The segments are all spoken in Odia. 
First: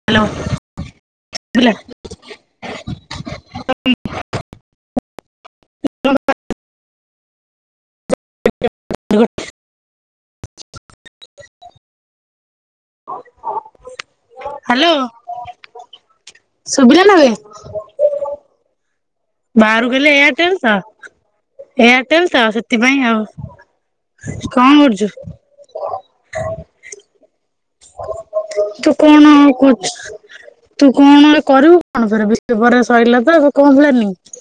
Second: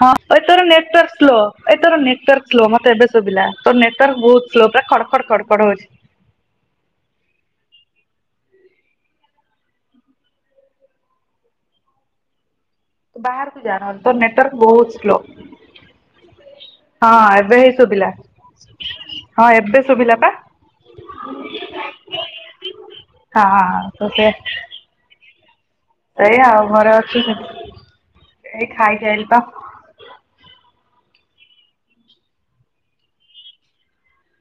ହଁ ହ୍ୟାଲୋ ଏ ତର ନେଟୱାର୍କ ସ୍ଲୋ ଶୁଭିଲା ଏ ତର ନେଟୱାର୍କ ସ୍ଲୋ ମତେ ଏବେ ଶୁଭିଲା ତ ନେଟୱାର୍କ ବହୁତ ସ୍ଲୋ। ପୁରା ଖଡ ଖଡ ଖଡ ଖଡ ହଉଚି। [inaudible] ବାହାରୁକୁ ଯା। ତ ନେଟୱାର୍କ ହ୍ୟାଲୋ ବହୁତ ସ୍ଲୋ ଶୁଭିଲା ନା ବେ ହଁ ଏବେ ହେଇ ଶୁଭିଲା। ହଁ ଏବେ ବାହାରକୁ ଗଲେ ଶୁଭିଲା ପା ଏୟାରଟେଲ ତ ଏୟାରଟେଲ ତ ସେଥିପାଇଁ ଆଉ। ହଁ ହଁ ତ ସେ କଣ କରୁଚୁ? ସେଇଆ ଆଉ ଘରେ ଅଛି ଏଇ ତୁ ଖାଇକି ଆଇଲି କଣ ପା କରୁଚୁ? ତୁ କଣ ଓରେ କରିବୁ କଣ କରିବୁ [unintelligible] ପରେ ସରିଲା ତ କଣ ପ୍ଲାନିଙ୍ଗ?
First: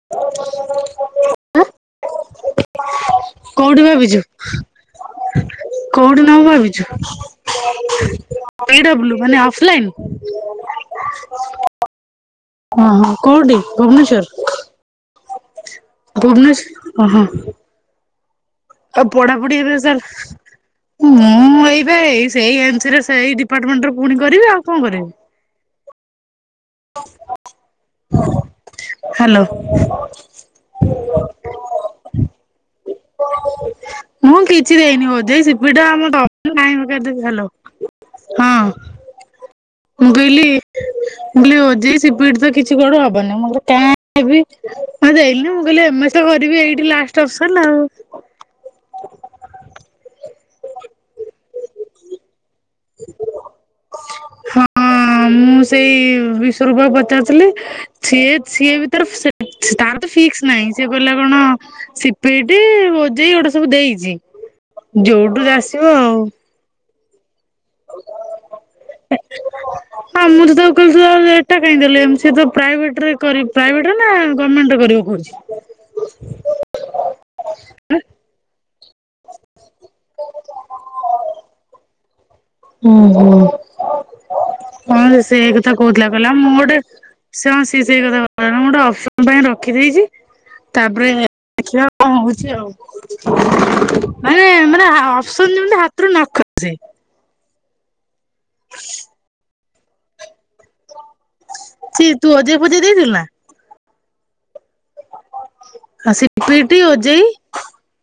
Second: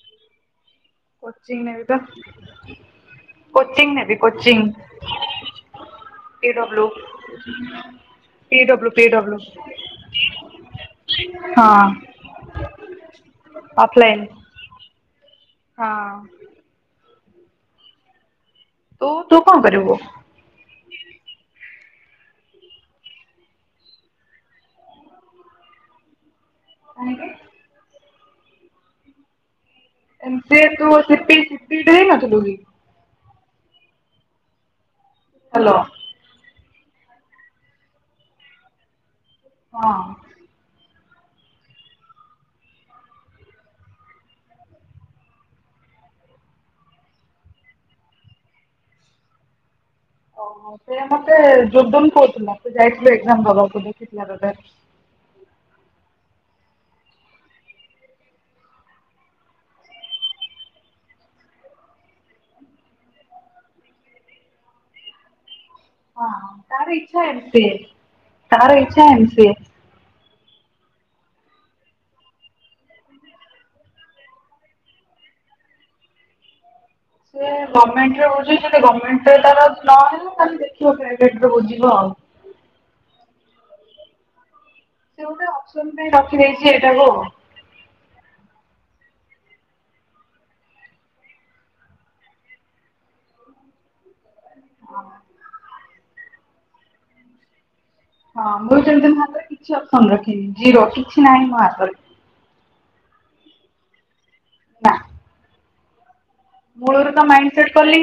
[inaudible] କୋଚିଂ ନେବି ତ କୋଉଠି କୋଚିଂ ନେବି ଭାବିଛୁ? କୋଚିଂ। କୋଉଠି ନଁ ପି ଭାବିଛୁ? W P W P P W W ମାନେ ଅଫଲାଇନ୍ ହଁ ଓ ହ କୋଉଠି ଅଫଲାଇନ ଭୁବନେଶ୍ଵର ହଁ ଭୁବନେସ ଓହ ଆଉ ତୁ ତୁ କଣ ପଢାପଢି ଏବେ କରିବୁ? ସାର ମୁଁ ଏଇ ଏ ସେଇ ଏଜରେ ସେଇ ଡିପାର୍ଟମେଣ୍ଟ ପୁଣି କରିବି ଆଉ କଣ କରିବି? ଆଜ୍ଞା। ହ୍ୟାଲୋ ଏମ ସେ ତୁ ସିପି ସିପିଟ ଦେଇ ନଥିଲୁ କି ମୁଁ କିଛି ଦେଇନି ବୋଧେ ସେଇ ହ୍ୟାଲୋ ସିପିଟ ଆମ ଅଫ ନାହିଁ ହଁ ହଁ। ମୁଁ କହିଲି ମୁଁ କହିଲି [unintelligible] ସିପିଟ ତ କିଛି କଡ ହବନି ମୁଁ କିଲ କାଇଁ ମୁ ଦେଲିି ମୁଁ କହିଲି ତମଶ ଘରିବି ଏଇଠି ଲାଷ୍ଟ ଅଫସନ୍ ଆଉ। ଓହଃ ସେ ମତେ ଯୋଗୁନ କହୁଥିଲା। ତ ଯାଇଥିଲୁ ଏକଜାମ ଦେବାକୁ ଦେଖିକଥିଲା ତୋତେ ବିଶ୍ୱରୂପା କୁ ପଚାରୁଥିଲି ସିଏ ସିଏ ଭିତରେ ସେ ତାର ତ ଫିକସ ନାହିଁ ସେ କହିଲା କଣ ହଁ ସିପିଇଟି ଓଜେଇ ଏଗୁଡା ସବୁ ଦେଇଛି ଯୋଉଠୁ ଆ ହ ତାର ଇଛା ଅଛି ତାର ଇଛା ଏନ୍ତି। ସେଟା କାଇଁ ଦେଲୁ ଏମ୍ ସେ ତ ପ୍ରାଇଭେଟ ରହି କରେ ପ୍ରାଇଭେଟ ର ନା ଗମେଣ୍ଟ ର କରେଇବ କହୁଛି। ସିଏ ଗମେଣ୍ଟ ରେ ହଉଛି। ଯଦି ଗମେଣ୍ଟ ରେ ତାର ନହେଲା ତାହେନେ ଦେଖିବ ପ୍ରାଇଭେଟ୍ ରେ ବୁଝିବ ଆଉ। ହୁଁ ହୁଁ। ହଁ ରେ ସେ ଗୋଟେ ଏଇ କଥା ଅପସନ କହୁଥିଲା ପାଇଁ କହିଲା ମୁଁ ରଖିଦେଇଛି ଗୋଟେ ଏଇଟାକୁ। ସେ ହଁ ସେ ସେଇ କଥା କହୁଥିଲା ମୁଁ ଗୋଟେ ଅଫ ସନ୍ ପାଇଁ ରଖିଦେଇଚି ତା ପରେ ଦେଖିବା କଣ ହଉଚି ଆଉ। ମାନେ ମାନେ ଆ ଅପସନ୍ ଯେମିତି ହାତରୁ ନଖସେ। ହଁ ମୁଁ ଯେମିତି ମୋ ହାତରେ କିଛି ଅପସନ୍ ରଖିନି ଜିରୋ କିଛି ନାହିଁ ମୋ ହାତରେ। ବୁଝି ଦେଇଥିଲୁ ନା? ନା। ଆସିପ୍ ମୂଳରୁ ତ ମାଇଣ୍ଡ ସେଟ୍ କଲି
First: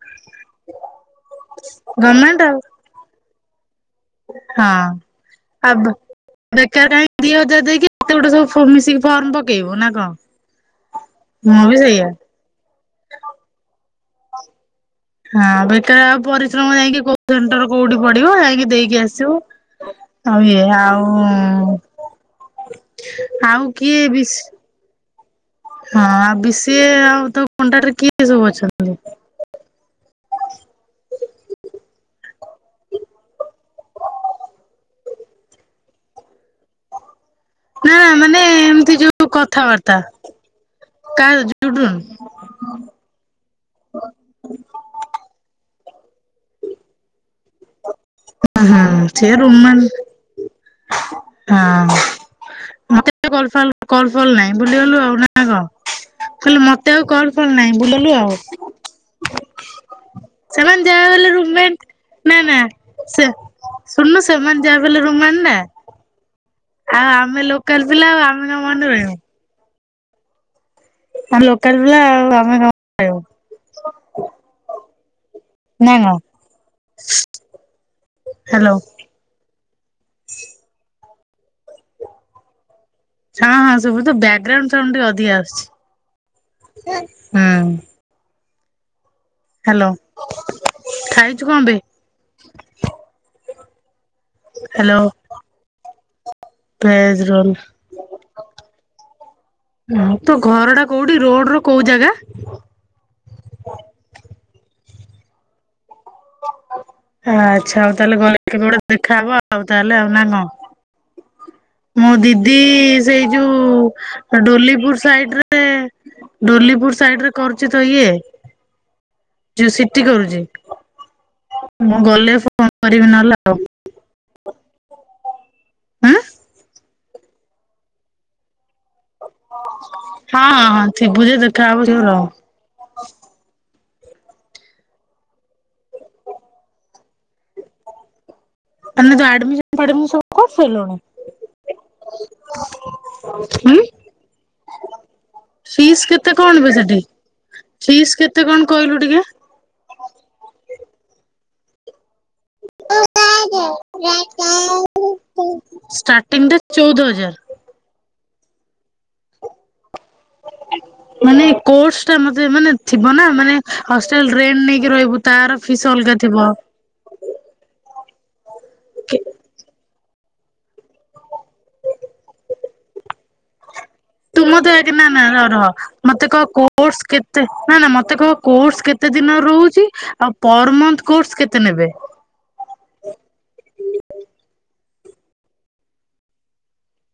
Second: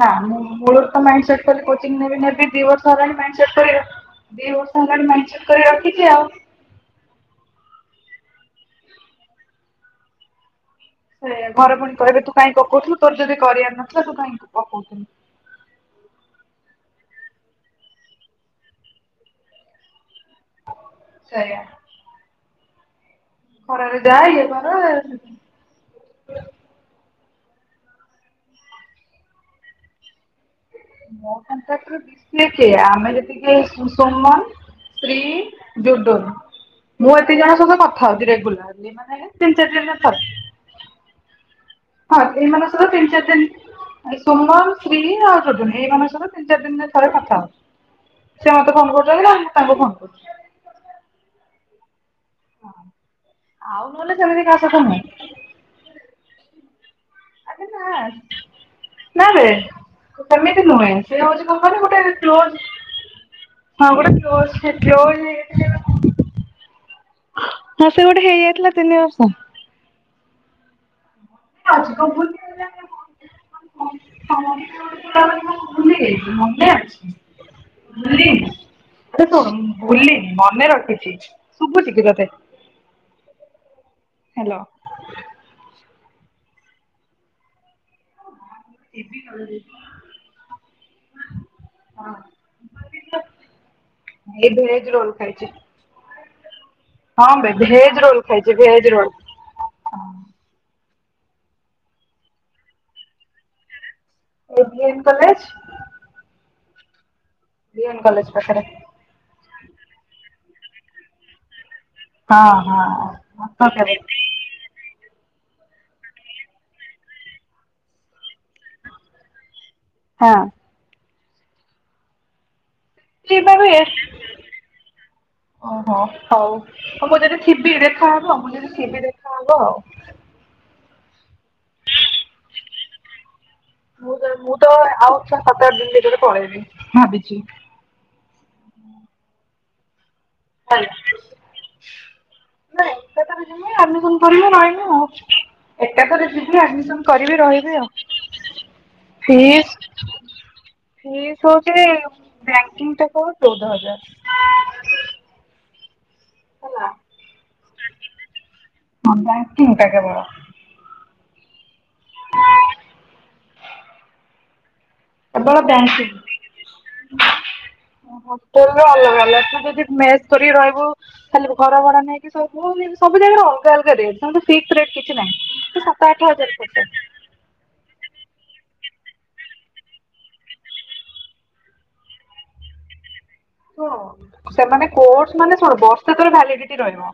ନା ମୁଁ ମୂଳରୁ ତ ମାଇଣ୍ଡ ସେଟ୍ କରି କୋଚିଙ୍ଗ ନେବି ଗମେଣ୍ଟ ନେବି ଆଉ ଦିବର୍ଷ ହେଲାଣି ମାଇଣ୍ଡ ସେଟ୍ କରି ଦି ହଁ ବର୍ଷ ହେଲାଣି ମାଇଣ୍ଡ ସେଟ୍ କରି ଆବ ରଖିଛି ଆଉ ବେକାର କାଇଁ ଦିହଜାର ଦେଇକି କି କେତେ ଗୋଟେ ସବୁ ମିଶିକି ଫର୍ମ ପକେଇବୁ ନା କଣ? ସେ ମୁଁ ଘରେ ବି ପୁଣି ସେଇଆ କହିବେ ତୁ କାହିଁ ପକଉଥିଲୁ ତୋର ଯଦି କରିବାର ନଥିଲା ତୁ କାହିଁକି ପକଉଥିଲୁ। ହଁ ବେକାରେ ଆଉ ପରିଶ୍ରମ ଯାଇକି କୋଉ ସେଣ୍ଟର କୋଉଠି ପଡିବ ଯାଇଁକି ଦେଇକି ଆସିବ। ଆଉ ଏ ଆଉଁ ସେଇଆ ଆଉ କିଏ ଖରାରେ ଯା ବିସି ଇଏ କର ହଁ ଆଉ ବିଷିଏ ଆଉ ତୋ କଣ୍ଟାକ୍ଟରେ କିଏ ସବୁ ଅଛନ୍ତି? ମୋ କଣ୍ଟାକ୍ଟ ରେ କିଏ କିଏ ଆମେ ଯେତିକି ଏଇ କୁସୁମ ଶ୍ରୀ ଡୋଡୋନ୍ ମୁଁ ଏ ଦି ଜଣ ସହିତ ନା କଥା ହଉଚି ମାନେ ରେଗୁଲାର ଏମିତି ଏଇ ମାନେ ଯୋଉ ତିନି ଚାରି ଦିନ କଥାବାର୍ତ୍ତା ରେ ଥରେ। କା ଜୁଡୁନ ହଁ ଏଇ ମାନେ ସବୁ ତିନ ଚାରି ଦିନ ସୁମନ ଶ୍ରୀ ଆଉ ଡୁଡ଼ୁନୁ ଏଇ ମାନେ ସ ଧର ତିନି ଚାରି ଦିନି ରେ ଥରେ କଥା ହୋଉଚୁ ସିଏ ମତେ ଫୋନ କରୁଚନ୍ତି ନା ମୁଁ ତାଙ୍କୁ ଫୋନ କରୁଚି। ହୁଁ। ମତେ ତ କଲ ଫଲ୍ ଆଉ କଲ ନହେଲେ ଫଲ୍ ସେମିତି ନାହିଁ କାହା ସହିତ ଭୁଲିଗଲୁ ଆଉ ନୁହେଁ। ନା କଣ? ମୁଁ କହିଲି ମତେ ଆଉ କଲ ଫଲ ଆରେ ନାହିଁ ଭୁଲିଗଲୁ ଆଉ- ନା ବେ ସେମିତି ସେମାନେ ନୁହେଁ ଯାହା ବି ସେ ହେଲେ ହଉଛି ରୁମମେଟ କଣ କହନି ନା ନା ଗୋଟେ ସେ [unintelligible] ହଁ ଶୁଣୁନୁ ସେମାନେ ଯାହା ବି ହେଲେ ରୁମମେଟ ଗୋଟେ ନା [unintelligible] ଆଉ ଆମେ ଲୋକାଲ ହଁ ସେ ପିଲା ଗୋଟେ ଆଉ ଆମେ କଣ ହେଇଯାଇଥିଲା ମନେ ତିନି ରହିବ। ବର୍ଷ। ଆମେ ଲୋକାଲ ପିଲା ଆଉ ଆମେ କଣ ମନେରହିବ। ଲୋକାଲ ପିଲା ବୋଲି କଣ ନା ଭୁଲି କଣ? ଯାଇଛୁ ମନେ ଅଛି। ଶ୍ରୀ ହ୍ୟାଲୋ। ଏଟା କଣ? ଭୁଲିନି ମନେ ରଖିଛି ଶୁଭୁଛି କି ତୋତେ? ହଁ ହଁ ଶୁଭୁଛି ତୋ ବ୍ୟାକଗ୍ରାଉଣ୍ଡ ସାଉଣ୍ଡ ଟିକେ ଅଧିକା ଆସୁଛି ହୁଁ। ହ୍ୟାଲୋ ଖାଇଛୁ କଣ ବେ? ଏ ଭେଜ୍ ରୋଲ ଖାଇଛି। ଭେଜ୍ ହଁ ରୋଲ୍ ବେ ଭେଜ ରୋଲ ଖାଇଛି ଭେଜ ରୋଲ। ତୋ ଘର ଟା କୋଉଠି ରୋଡ଼ ର କୋଉ ଜାଗା? AVM college. ଆଚ୍ଛା ହଉ ବିଏନ୍ ତାହେଲେ କଲେଜ ଗଲେ ପାଖରେ କେବେ ଗୋଟେ ଦେଖାହବ ଆଉ ତାହେଲେ ନା କଣ। ମୋ ହଁ ଦିଦି ହଁ ସେଇ ଯୋଉ ଡୋଲିପୁର୍ ସାଇଡ୍ ରେ ସେ ଡୋଲିପୁର ସାଇଡ଼ରେ ରେ କରୁଛି ତ ଇଏ। [unintelligible] ସେଠି ହଁ। କରୁଛି ମୁଁ ଗଲେ ଫୋନ କରିବି [unintelligible] ନହେଲେ ଆଉ ଓହୋ ହଁ ହଉ। ମୁଁ ଯଦି ଥିବି ଦେଖାହେବ। ହଁ ହ ହଁ ହଁ ଥିବୁ ଯେ ଦେଖା ହବ ଯଉ ର ମୁଁ ମୁଁ ତ ଆଉ ସାତ ଆଠ ଦିନ ଭିତରେ ପଳେଇବି ଭାବିଛି। ମାନେ ଯୋଉ ଆଡ଼ମିସନ୍ ଫାଡ଼ମିସନ୍ [unintelligible] ନାଇଁ ଏକାଥରେ ନୁହେଁ ଆଡ଼ମିସନ୍ କରିବ ରହିବ। ଫିସ୍ ଏକାଥରେ କେତେ କଣ ଜିବି ବେ ସେଠି? ଆଡ଼ମିସନ୍ କରିବି ରହିବି ଆଉ ଫିସ୍ କେତେ କଣ କହିଲୁ ଟିକେ? ଫିସ୍ [unintelligible] ଫିସ୍ ହଉଛି ବ୍ୟାଙ୍କିଙ୍ଗ୍ [unintelligible] ଚଉଦ ହଜାର। ଷ୍ଟାର୍ଟିଂରେ ହେଲା। ଚଉଦ ହଜାର। [unintelligible] କେବଳ ମାନେ କ୍ରୋସ୍ ଟା ମତେ ମାନେ ଥିବ ନା ମାନେ ହଷ୍ଟେଲ [unintelligible] ନେଇକି ରହିବୁ ତାର ଆପଣ ଫିସ୍ ଅଲଗା ଥିବ। [unintelligible] ହୋଟେଲ ରେ ଅଲଗା ଅଲଗା [unintelligible] ମେସ୍ କରିକି ରହିବୁ ଖାଲି ଘର ଭଡ଼ା ନେଇକି ସବୁ ଜାଗା ରେ ଅଲଗା ଅଲଗା ରେଟ୍ ସେମିତି ତୁ ମତେ ଫିକ୍ସ ଆଜି ରେଟ୍ ନା କିଛି ନା ର ରହ ନାହିଁ। ସାତ ଆଠ ମତେ କହ ହଜାର ପଡିବ। କୋର୍ସ୍ କେତେ ନା ନା ମତେ କହ କୋର୍ସ୍ କେତେ କେତେ ଦିନ ରହୁଛି ଆଉ ପରମନ୍ଥ କୋର୍ସ୍ କେତେ ନେବେ? ଶୁଣ ସେମାନେ କ୍ରୋର୍ସ ମାନେ କଣ ବର୍ଷକର ଭାଲିଡିଟି ରହିବ।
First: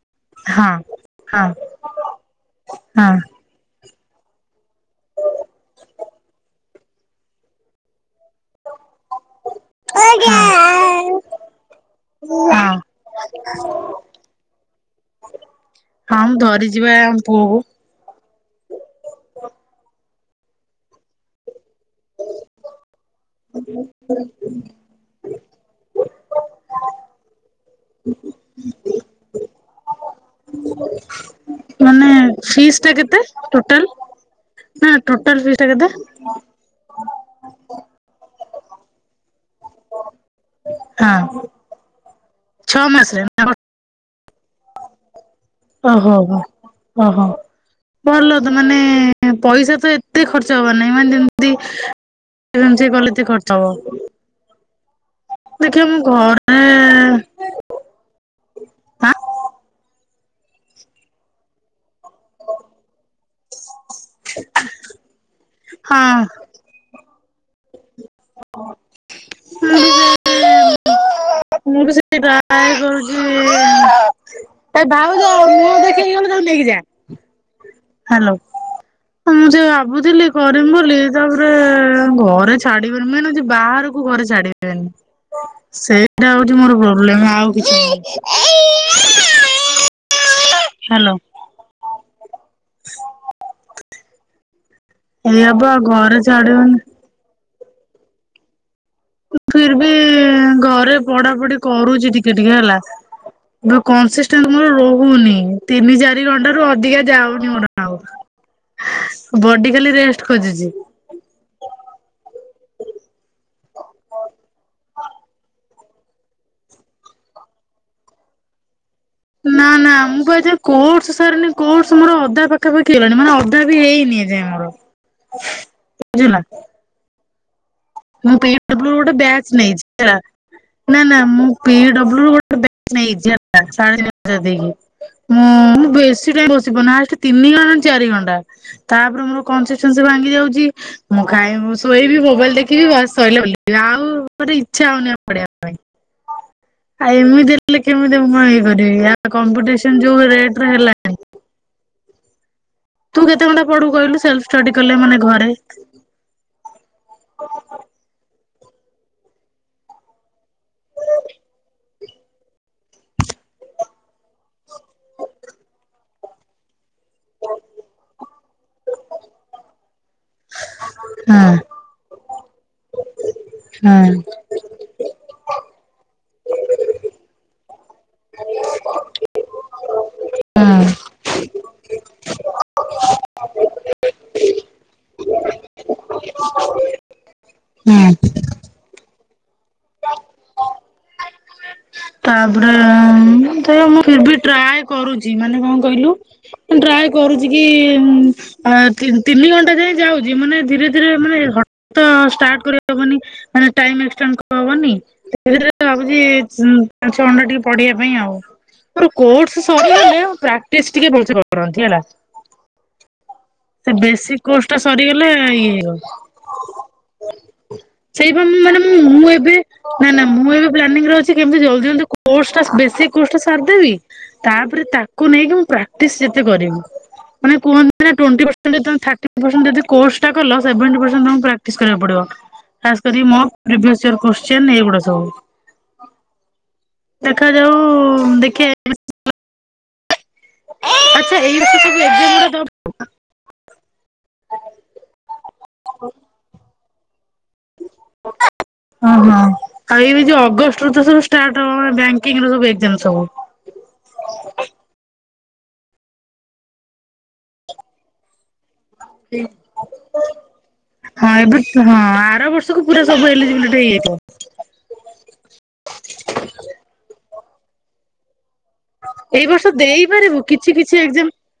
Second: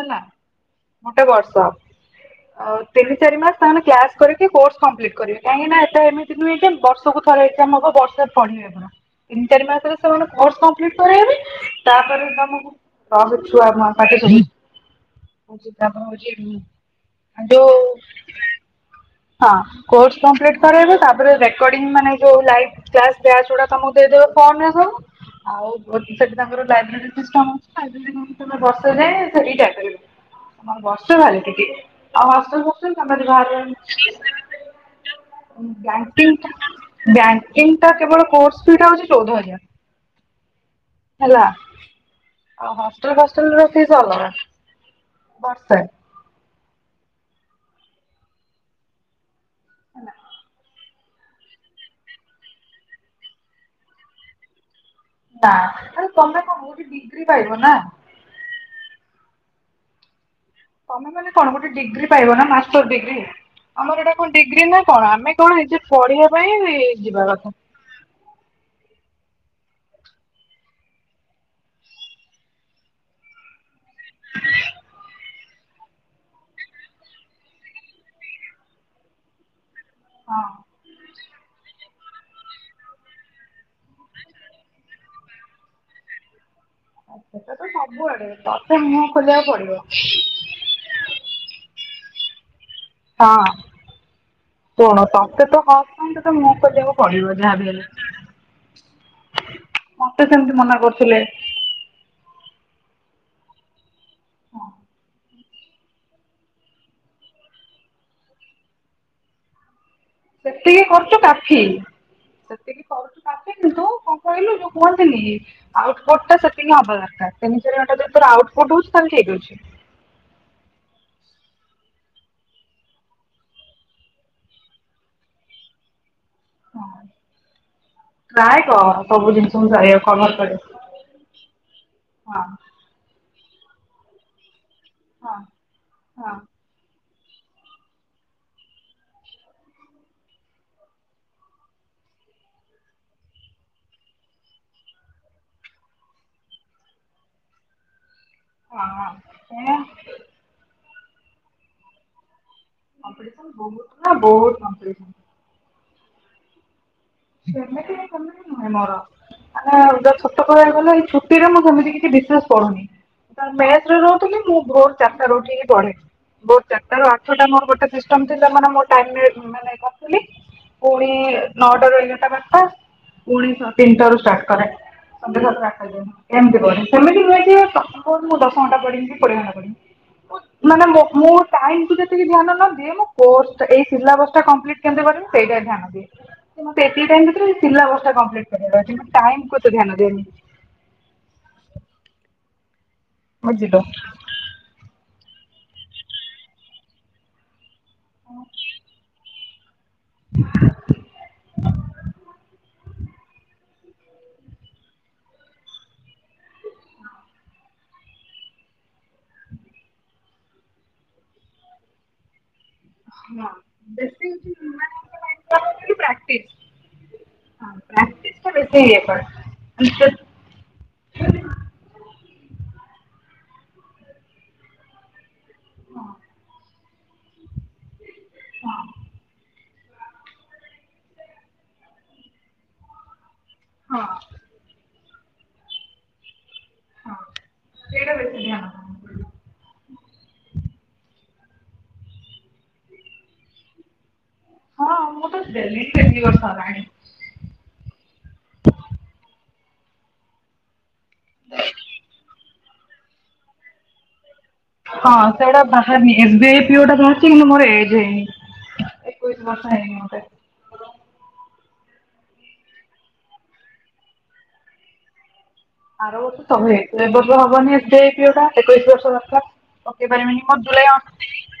ହେଲା ହଁ ଗୋଟେ ହଁ ବର୍ଷ ତିନି ହଁ ଚାରି ମାସ ତାଙ୍କର କ୍ୟା କରିକି କୋର୍ସ୍ କଂପ୍ଲିଟ୍ କରିବେ କାହିଁକିନା ଏଟା ଏମିତି ନୁହେଁ ଯେ ବର୍ଷକୁ ଥର ଏକ୍ଜାମ୍ ହବ ବର୍ଷ [unintelligible] ତିନି ଚାରି ମାସରେ ହଁ ତ କୋର୍ସ୍ କଂପ୍ଲିଟ୍ ହଁ। କରେଇବେ ତାପରେ ତମକୁ [unintelligible] ଛୁଆ ପାଟି ଶୁଭୁଛି। ତାପରେ ହଁ ମୁଁ ଧରିଚି ବା ଆମ ହଉଚି ପୁଅକୁ ଯୋଉ ହଁ କୋର୍ସ୍ କମ୍ପ୍ଲିଟ୍ କରେଇବେ ତାପରେ ରେକଡ଼ିଂ ମାନେ ଯୋଉ ଲାଇଭ୍ କ୍ଲାସ୍ ବ୍ୟାଚ୍ ଉରା ତମକୁ ଦେଇଦେବେ [unintelligible] ଆଉ ଗୋଟେ ତାଙ୍କର ଲାଇବ୍ରେରୀ ସିଷ୍ଟମ୍ ଲାଇବ୍ରେରୀ ରୁମ୍ ଟାରେ ବସା ଯାଏ ସେଠିକି ଯାଇପାରିବ। ବର୍ଷେ ଭାଲେଡି଼ଟି ମାନେ ଆଉ ଫିସ୍ ଟା କେତେ [unintelligible] ଟୋଟାଲ? ନା ଟୋଟାଲ ଫିସ୍ [unintelligible] ଟା କେତେ? ବ୍ୟାଙ୍କିଙ୍ଗ୍ ବ୍ୟାଙ୍କିଙ୍ଗ୍ ଟା କେବଳ କୋର୍ସ୍ [unintelligible] ହଉଛି ଚଉଦ ହଜାର [unintelligible] ହଁ। ହେଲା। ଆଉ ଛଅ ହଷ୍ଟେଲ୍ ମାସରେ ନା ବ ଫଷ୍ଟେଲ୍ ର ଫିସ୍ ଅଲଗା। ବର୍ଷେ। ଓହୋ ହୋ ଓହୋ ଭଲ ତ ମାନେ ପଇସା ତ ଏତେ ଖର୍ଚ୍ଚ ହବାର ନାହିଁ। ସେମାନେ ଯେମିତି ଗଲତି କରିଦବ। ନା ଆରେ ତମେ କଣ ଗୋଟେ ଡିଗ୍ରୀ ପାଇବ ନା? ହ [unintelligible] ତମେ ମାନେ କଣ ଗୋଟେ ଡିଗ୍ରୀ ପାଇବ ନା ମାଷ୍ଟର ଡିଗ୍ରୀ। ଆମର ଏଟା କଣ ଡିଗ୍ରୀ ନା କଣ ଆମେ କଣ ନିଜେ ପଢିବା ପାଇଁ ଯିବା କଥା। ହଁ। ମୁଁ ବି ସେଇ ଟାରଏ କରୁଚି। ଏ ଭାଉଜ ମୁହଁ ଦେଖେଇକି ଗଲ ତାକୁ ନି ନେଇକି ଯା ହାଲୋ ମୁଁ ଯୋଉ ଭାବୁଥିଲି ହଁ। କରିମ ବୋଲି ତାପରେ ଘରେ ଛାଡିବେନି ମେନ ହୋଉଚି। ବାହାରକୁ ଘରେ ଛାଡିବେନି ସେଇଟା ହୋଉ ମୋର ପ୍ରୋବ୍ଲେମ ଆଉ ସେଟା ତ କିଛି ସବୁଆଡେ ନୁ ତତେ ମୁହଁ ଖୋଲିବାକୁ ପଡିବ ହାଲୋ। କଣ ଏଇଆ ତତେତ ବା ହ ଘରେ [unintelligible] ଛାଡିବନି କରିବାକୁ ପଡିବ ଯାହାବି ହେଲେ। ଫିର ବି ମତେ ସେମିତି ମନା ଘରେ କରୁଥିଲେ ପଢାପଢି କରୁଚି ଟିକ ଟିକେ ଟିକେ ହେଲା କସିଷ୍ଟାଟ ମୋର ରହୁନି। ତିନି ଚାରି ଘଣ୍ଟା ରୁ ଅଧିକା ଯାଉନି ମୋର ଆଉ। ବଡି ଖାଲି ରେଷ୍ ସେତିକି କରୁଛୁ କାଫି ସେତିକି କରୁଛୁ କାଫି କିନ୍ତୁ କଣ କ କଣ କହିଲୁ ଯୋଉ କୁହନ୍ତିନି ଆଉଟପୁଟ ଟା ସେଟିିଙ୍ଗ ହେବା ଦରକାର। ସମିତିରେ ଯଦି ତୋର ଆଉଟପୁଟ ହୋଉଚି। ନା ନା ମୁଁ ପା ଏଜାଏଁ କୋଡସ ସାରନି। କୋରସ ମୋର ଅଧା ପାଖାପାଖି ହେଇଗଲାଣି। ମାନେ ଅଧା ବି ହେଇନି ଏଯାଁଏ ମୋର ବୁଝିହେଲା। ହଁ। ମୁଁ ପିଡବ୍ଲୁ ଗୋଟେ ବ୍ୟାଚ ନେଇଚି କରିବାକୁ ହେଲା। କଭର କରିବାକୁ। ନା ନା ମୁଁ ପି ଡ ବ୍ଲୁ ହଁ ଗୋଟେ ବ୳୲ଚ ନେଇଚି ହେଲ ସାଢେ ଚାରିହଜାର ଦେଇକି ହଁ ମୁଁ ବେଶୀ ହଁ ଟାଇମ ବସିପାରୁନି। ହାଷଟ ତିନି ଘଟା ଚାରି ଘଣ୍ଟା ତାପରେ ମୋର କନସିନ୍ସି ଭାଙ୍ଗି ଯାଉଚି। ମୁଁ ଖାଇ ଶୋଇବି ମୋବାଇଲ ଦେ ଏତିକି ବାସ ସଇଲା ବୁଲିବା ଆଉ ମୋତେ ଇଚ୍ଛା ହଉନି ପଢେଇବା ପାଇଁ। ଆଉ ଏମିତି ହେଲେ କେମି ମୁଁ ହଁ ହଁ ହେଇପାରିବି ସେ କମ୍ପିଟିସନ ଯୋଉ ରେଟରେ ହେଲାଣି। ତୁ କେତେ କମ୍ପିଟିସନ ଘଣ୍ଟା ବହୁତ ପଢୁ ନା କହିଲୁ ସେମ ବହୁତ ଷ୍ଟଡି କଲେ କମ୍ପିଟିସନ ମାନେ ଘରେ। [unintelligible] ନୁହେଁ ମୋର। ମାନେ ଯୋଉ ଛୋଟ କହିବାକୁ ଗଲେ ଏଇ ଛୁଟି ରେ ମୁଁ ସେମିତି କିଛି ବିଶେସ ପଢୁନି। ମେସେରେ ରହୁଥିଲି ମୁଁ ଭୋର ଚାରିଟା ରୁ ଉଠିକି ପଢେ। ଭୋର ଚା ଆଠଟା ମୋର ଗୋଟେ ସିଷ୍ଟମ ଥିଲା ମାନେ ମୋ ଟାଇମ ରେ ମାନେ କରୁଥିଲି। ପୁଣି ହଁ ନଅଟା ରୁ ଏଗାରଟା ବାରଟା ପୁଣି ତିନିଟା ରୁ ହଁ ଷ୍ଟାର୍ଟ କରେ। ସନ୍ଧ୍ୟା ସାତ ଆଠଟା ଏମିତି କରେ ସେମିତି ରେ ମୁଁ ଦଶ ଘଣ୍ଟା ପଢିବି କୋଡିଏ ଘଣ୍ଟା ପଢିବି। ମାନେ ହଁ ମୁଁ ଟାଇମ କୁ ଯେତିକି ଧ୍ୟାନ ନଦିଏ। ମୁଁ କୋର୍ସଟା ଏଇ ସିଲାବସ ଟା କମ୍ପିଲିଟ କେମିତି ସେଇଟା ଧ୍ୟାନ ଦିଏ। ସେତିକି ଟା ଭିତରୁ ସିଲାବସ ଟା ହଁ। କମ୍ପିଲିଟ କରିବାର ଅ ଟାଇମ କୁ ଏତେ ଧ୍ୟାନ ଦିଏନି। ତାପରେ ତ ବୁଝିଲ। ମୁଁ ଫିର ବି ଟ୍ରାଏ କରୁଚି। ମାନେ କଣ କହିଲୁ ଟ୍ରାଏ କରୁଛି କି ତି ତିନି ଘଣ୍ଟା ଯାଏ ଯାଉଛି ମାନେ ଧୀରେ ଧୀରେ ମାନେ ହଟ ଷ୍ଟାଟ କରି ଶୁବୁନି ଟାଇମ ଏଷ୍ଟ୍ରା [unintelligible] ଏଇଥି ପାଇଁ ଆଉ। ମୋର କୋରସ ସରିଗଲେ ପ୍ରାଟିସ ଟିକେ ଭଲସେ କରନ୍ତି ହେଲା। ହଁ ସେ ବେଶି ବେସିକ କୋର୍ସ ଟା ମାନେ ସରିଗଲେ କଣ ଇଏ କହିଲୁ ପ୍ରାକ୍ଟିଶ। ସେଇପା ମୁଁ ମାନେ ମୁଁ ଏବେ ନା ନା ମୁଁ ଏବେ ପ୍ଲାନିଂରେ ଅଛି। କେମିତି ଜଲଦି ଜଲଦି କ କୋର୍ସ ଟା ବେଶୀକ କୋର୍ସ ଟା ସାରିଦେବି। ତାପରେ ତାକୁ ନେଇକି ମୁଁ ପ୍ରାକ୍ଟିସ ଯେତେ କରିବି। ମାନେ କୁହନ୍ତି ଟୋନଟି ପ ହଁ ତମେ ଯଦି ଥାଟି ପସେନଡେଜ ଯଦି କୋର୍ସ ଟା କଲ ସେଭେନ ପରସେନଟ ତମକୁ ପ୍ରାଟିଶ କରିବାକୁ ପଡିବ। ଖାସ୍ କରି ମୋ ହଁ ପ୍ରିଭିଏସ୍ ଇୟର କୋଶ୍ଚିନ ଏଇଗୁଡା ସବୁ। ହଁ। ଦେଖାଯାଉ ସେଇଟା ବେଶୀ ଧ୍ୟାନ ଦେଖେ [unintelligible] ଆଛା ଏଇଡା ସବୁ ଯୋଉ ଏକଜାମ୍ ଗୁଡ଼ା ଦବା [unintelligible] ହଁ ମୁଁ ତ ଦେଲିନି ଦି ତିନି ବର୍ଷ ହେଲାଣି। ହଁ ହଁ। ଆଉ ଏଇ ଯୋଉ ଅଗଷ୍ଟ ରୁ ତ ସବୁ ଷ୍ଟାର୍ଟ ହେବ ବ୍ୟାଙ୍କିଙ୍କ ର ଏକଜାମ୍ ସବୁ। ହଁ ସେଇଟା ବାହାରନି ଏବେ ପି ଓ ଟା ବାହାରିଛି କିନ୍ତୁ ମୋର ଏଜ୍ ହେଇନି। [unintelligible] ଏକୋଇଶି ବର୍ଷ ହେଇନି ମତେ। ହଁ ଏବେ [unintelligible] ହଁ ଆର ବର୍ଷକୁ ପୁରା ସବୁ ଏଲିଜିବିଲଟି ହେଇଯାଇଥିବ। ଆର ବର୍ଷ ତ ହେଇ [unintelligible] ଏ ବର୍ଷ ହବନି S B I P O ଟା। ଏକୋଇଶ ବର୍ଷ ହୁଅନ୍ତା ଏଇ ବର୍ଷ ପକେଇ ଦେଇପାରିବୁ ପାରିବିନି ମୁଁ କିଛି ଜୁଲାଇ କିଛି ଏକ୍ଜାମ ଅ-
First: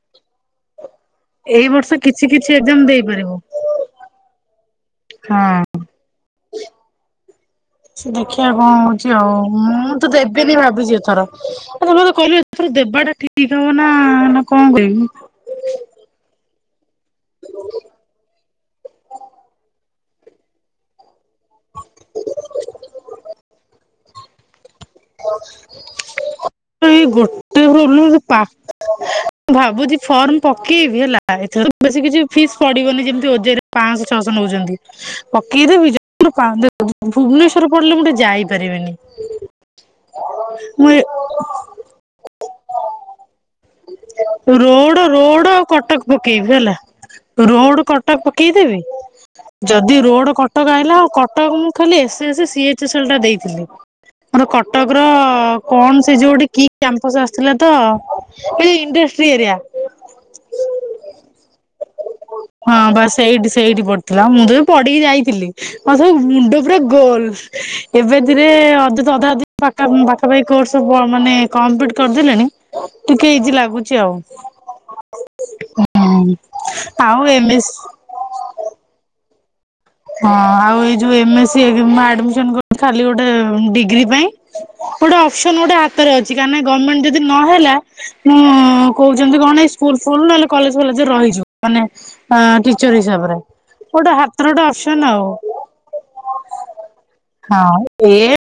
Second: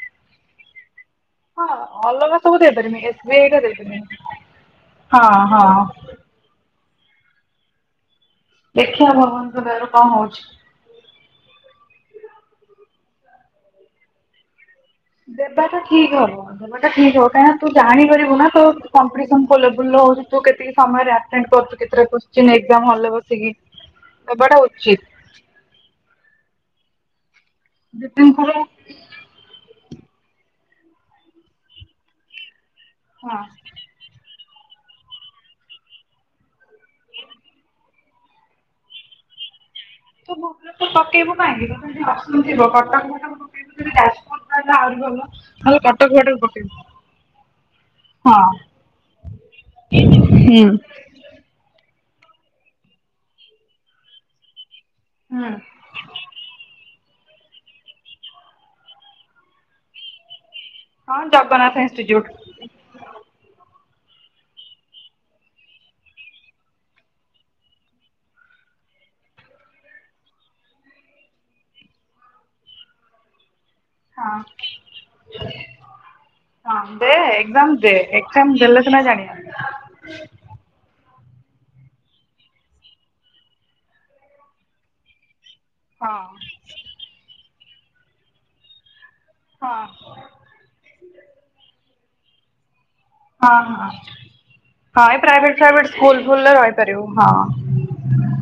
ଏଇ ହଁ ବର୍ଷ କିଛି ଅଲଗା କିଛି ସବୁ ଦେଇ ଏକ୍ଜାମ ପାରିବି ଏସ ଦେଇପାରିବୁ। ବି ଆଇ ର ଦେଇ ପାରିବିନି। ହଁ ହଁ। ଦେଖିବା କଣ ଦେଖିବା ହଉଛି। ଆଉ ଭଗବାନଙ୍କ ଦୟାରୁ ମୁଁ କଣ ତ ହଉଛି। ଦେବି [unintelligible] ନି ଭାବୁଛି ଏଥର। ଆ ମତେ କହିଲୁ ଏଥର ଦେବାଟା ଠିକ୍ ହବ ନା ନା କଣ କରିବି? ଦେବା ଟା ଠିକ ହବ। ଦବା ଟା ଠିକ ହବ କାହିଁକନା ତୁ ଜାଣିପାରିବୁ ନା ତୋ କମ୍ପିଟିସନ ଲେବୁଲ ହଉ ତୁ କେତିକି ସମୟରେ ଆଟେ କାଇଁ କହ ଟି କେତେଟା କୁଶ୍ଚିନ ଏକ୍ସାମ୍ ହଲ୍ ରେ ବସିକି ଦେବାଟା ଉ ଏଇ ଗୋଟ [unintelligible] ଦି ମୁଁ ତିନି ଥର ଭାବୁଛି ଫର୍ମ ପକ କିଏ ବି ହେଲା ଏଥର ବେଶୀ କିଛି ଫିସ୍ ପଡ଼ିବନି ଯେମିତି ହଁ। ଓଜେଇରେ ପାଁଶ ଛଅଶ କେତେ ନଉଛନ୍ତି ପକେଇଦେବି [unintelligible] ଭୁବନେଶ୍ଵରରୁ ପଡ଼ିଲେ ମୁଁ ଟିକେ ଯାଇପାରିବିନି। ତୁ ଭୁବନେଶ୍ୱର ମୁଁ ପକେଇବୁ କାହିଁକି [unintelligible] ଯଦି ଆସୁଥିବ କଟକ ଭଦ୍ରକ ପକେଇବୁ କି ଯାଜପୁର ତାହେଲେ ଆହୁରି ରୋଡ ଭଲ ରୋଡ ଆଉ ନହେଲେ କଟକ ଫଟକ ପକେଇବି ହେଲା ପକେଇବୁ ରୋଡ କଟକ ହଁ। ପକେଇଦେବି। ଯଦି ରୋଡ କଟକ ହୁଁ। ଆଇଲା କଟକ ମୁଁ ଖାଲି ଏସ୍ ମୁଁ ସେ ସି ଏଚ୍ ଏସ୍ ଏଲ୍ ଟା ଦେଇଥିଲି। ମୋର ହୁଁ କଟକର- କଣ ସେ ଯୋଉଠି କି ଆମ୍ବେ ହଁ ସେ ଆସିଥିଲା ତ- ଏଇ ଇଣ୍ଡଷ୍ଟ୍ରି ଏରିଆ। ହଁ ଜଗନ୍ନାଥ ଇନଷ୍ଟିଚ୍ୟୁଟ ହଁ ବାସ୍ ସେଇଠି ସେଇଠି ପଡି ଥିଲା ମୁଁ ତ ଯୋଉ ପଢ଼ିକି ଯାଇଥିଲି ମୋ ସବୁ ମୁଣ୍ଡ ପୁରା ଗୋଲ ଏବେ ଏଥିରେ ଅଯଥ ଅଧା ଅଧି ପାଖାପାଖି କୋର୍ସ ସବୁ ମାନେ କମ୍ପ୍ଲିଟ କରିଦେଲିଣି ଟିକେ ଇଜି ଲାଗୁ [unintelligible] ଏମିତି ଆଉ ହଁ। [unintelligible] ହଁ ଦେ ଆଉ ଏମ ଏକ୍ସାମ ଏସ୍ ଦେ ଏକ୍ସାମ୍ ଦେଲେ ସିନା ଜାଣିବ। ହଁ ଆଉ ଏ ଯୋ M S C M A admission କରିଛି ଖାଲି ଗୋଟେ ଡିଗ୍ରୀ ପାଇଁ ହେଇଟା ସେ ନୁ ଗୋଟେ ହାତରେ ହଁ। ଅଛି କାହିଁକି ନା ଗମେଣ୍ଟ ଯଦି ନହେଲା ମୁଁ କହୁଛନ୍ତି କଣ ନା ଏଇ ହଁ ସ୍କୁଲ୍ ଫୁଲ୍ ନହେଲେ କଲେଜ ଫଲେଜରେ ରହିଯିବ ମାନେ ଲେକ୍ଚର୍ ହିସାବରେ ହଁ ହଁ ଗୋଟେ ହାତରେ ଗୋଟେ ଆସି ହଁ ଏ ପ୍ରାଇଭେଟ୍ ପ୍ରାଇଭେଟ୍ ସ୍କୁଲ୍ ଫୁଲ୍ ରେ ରହିପାରିବୁ ହଁ।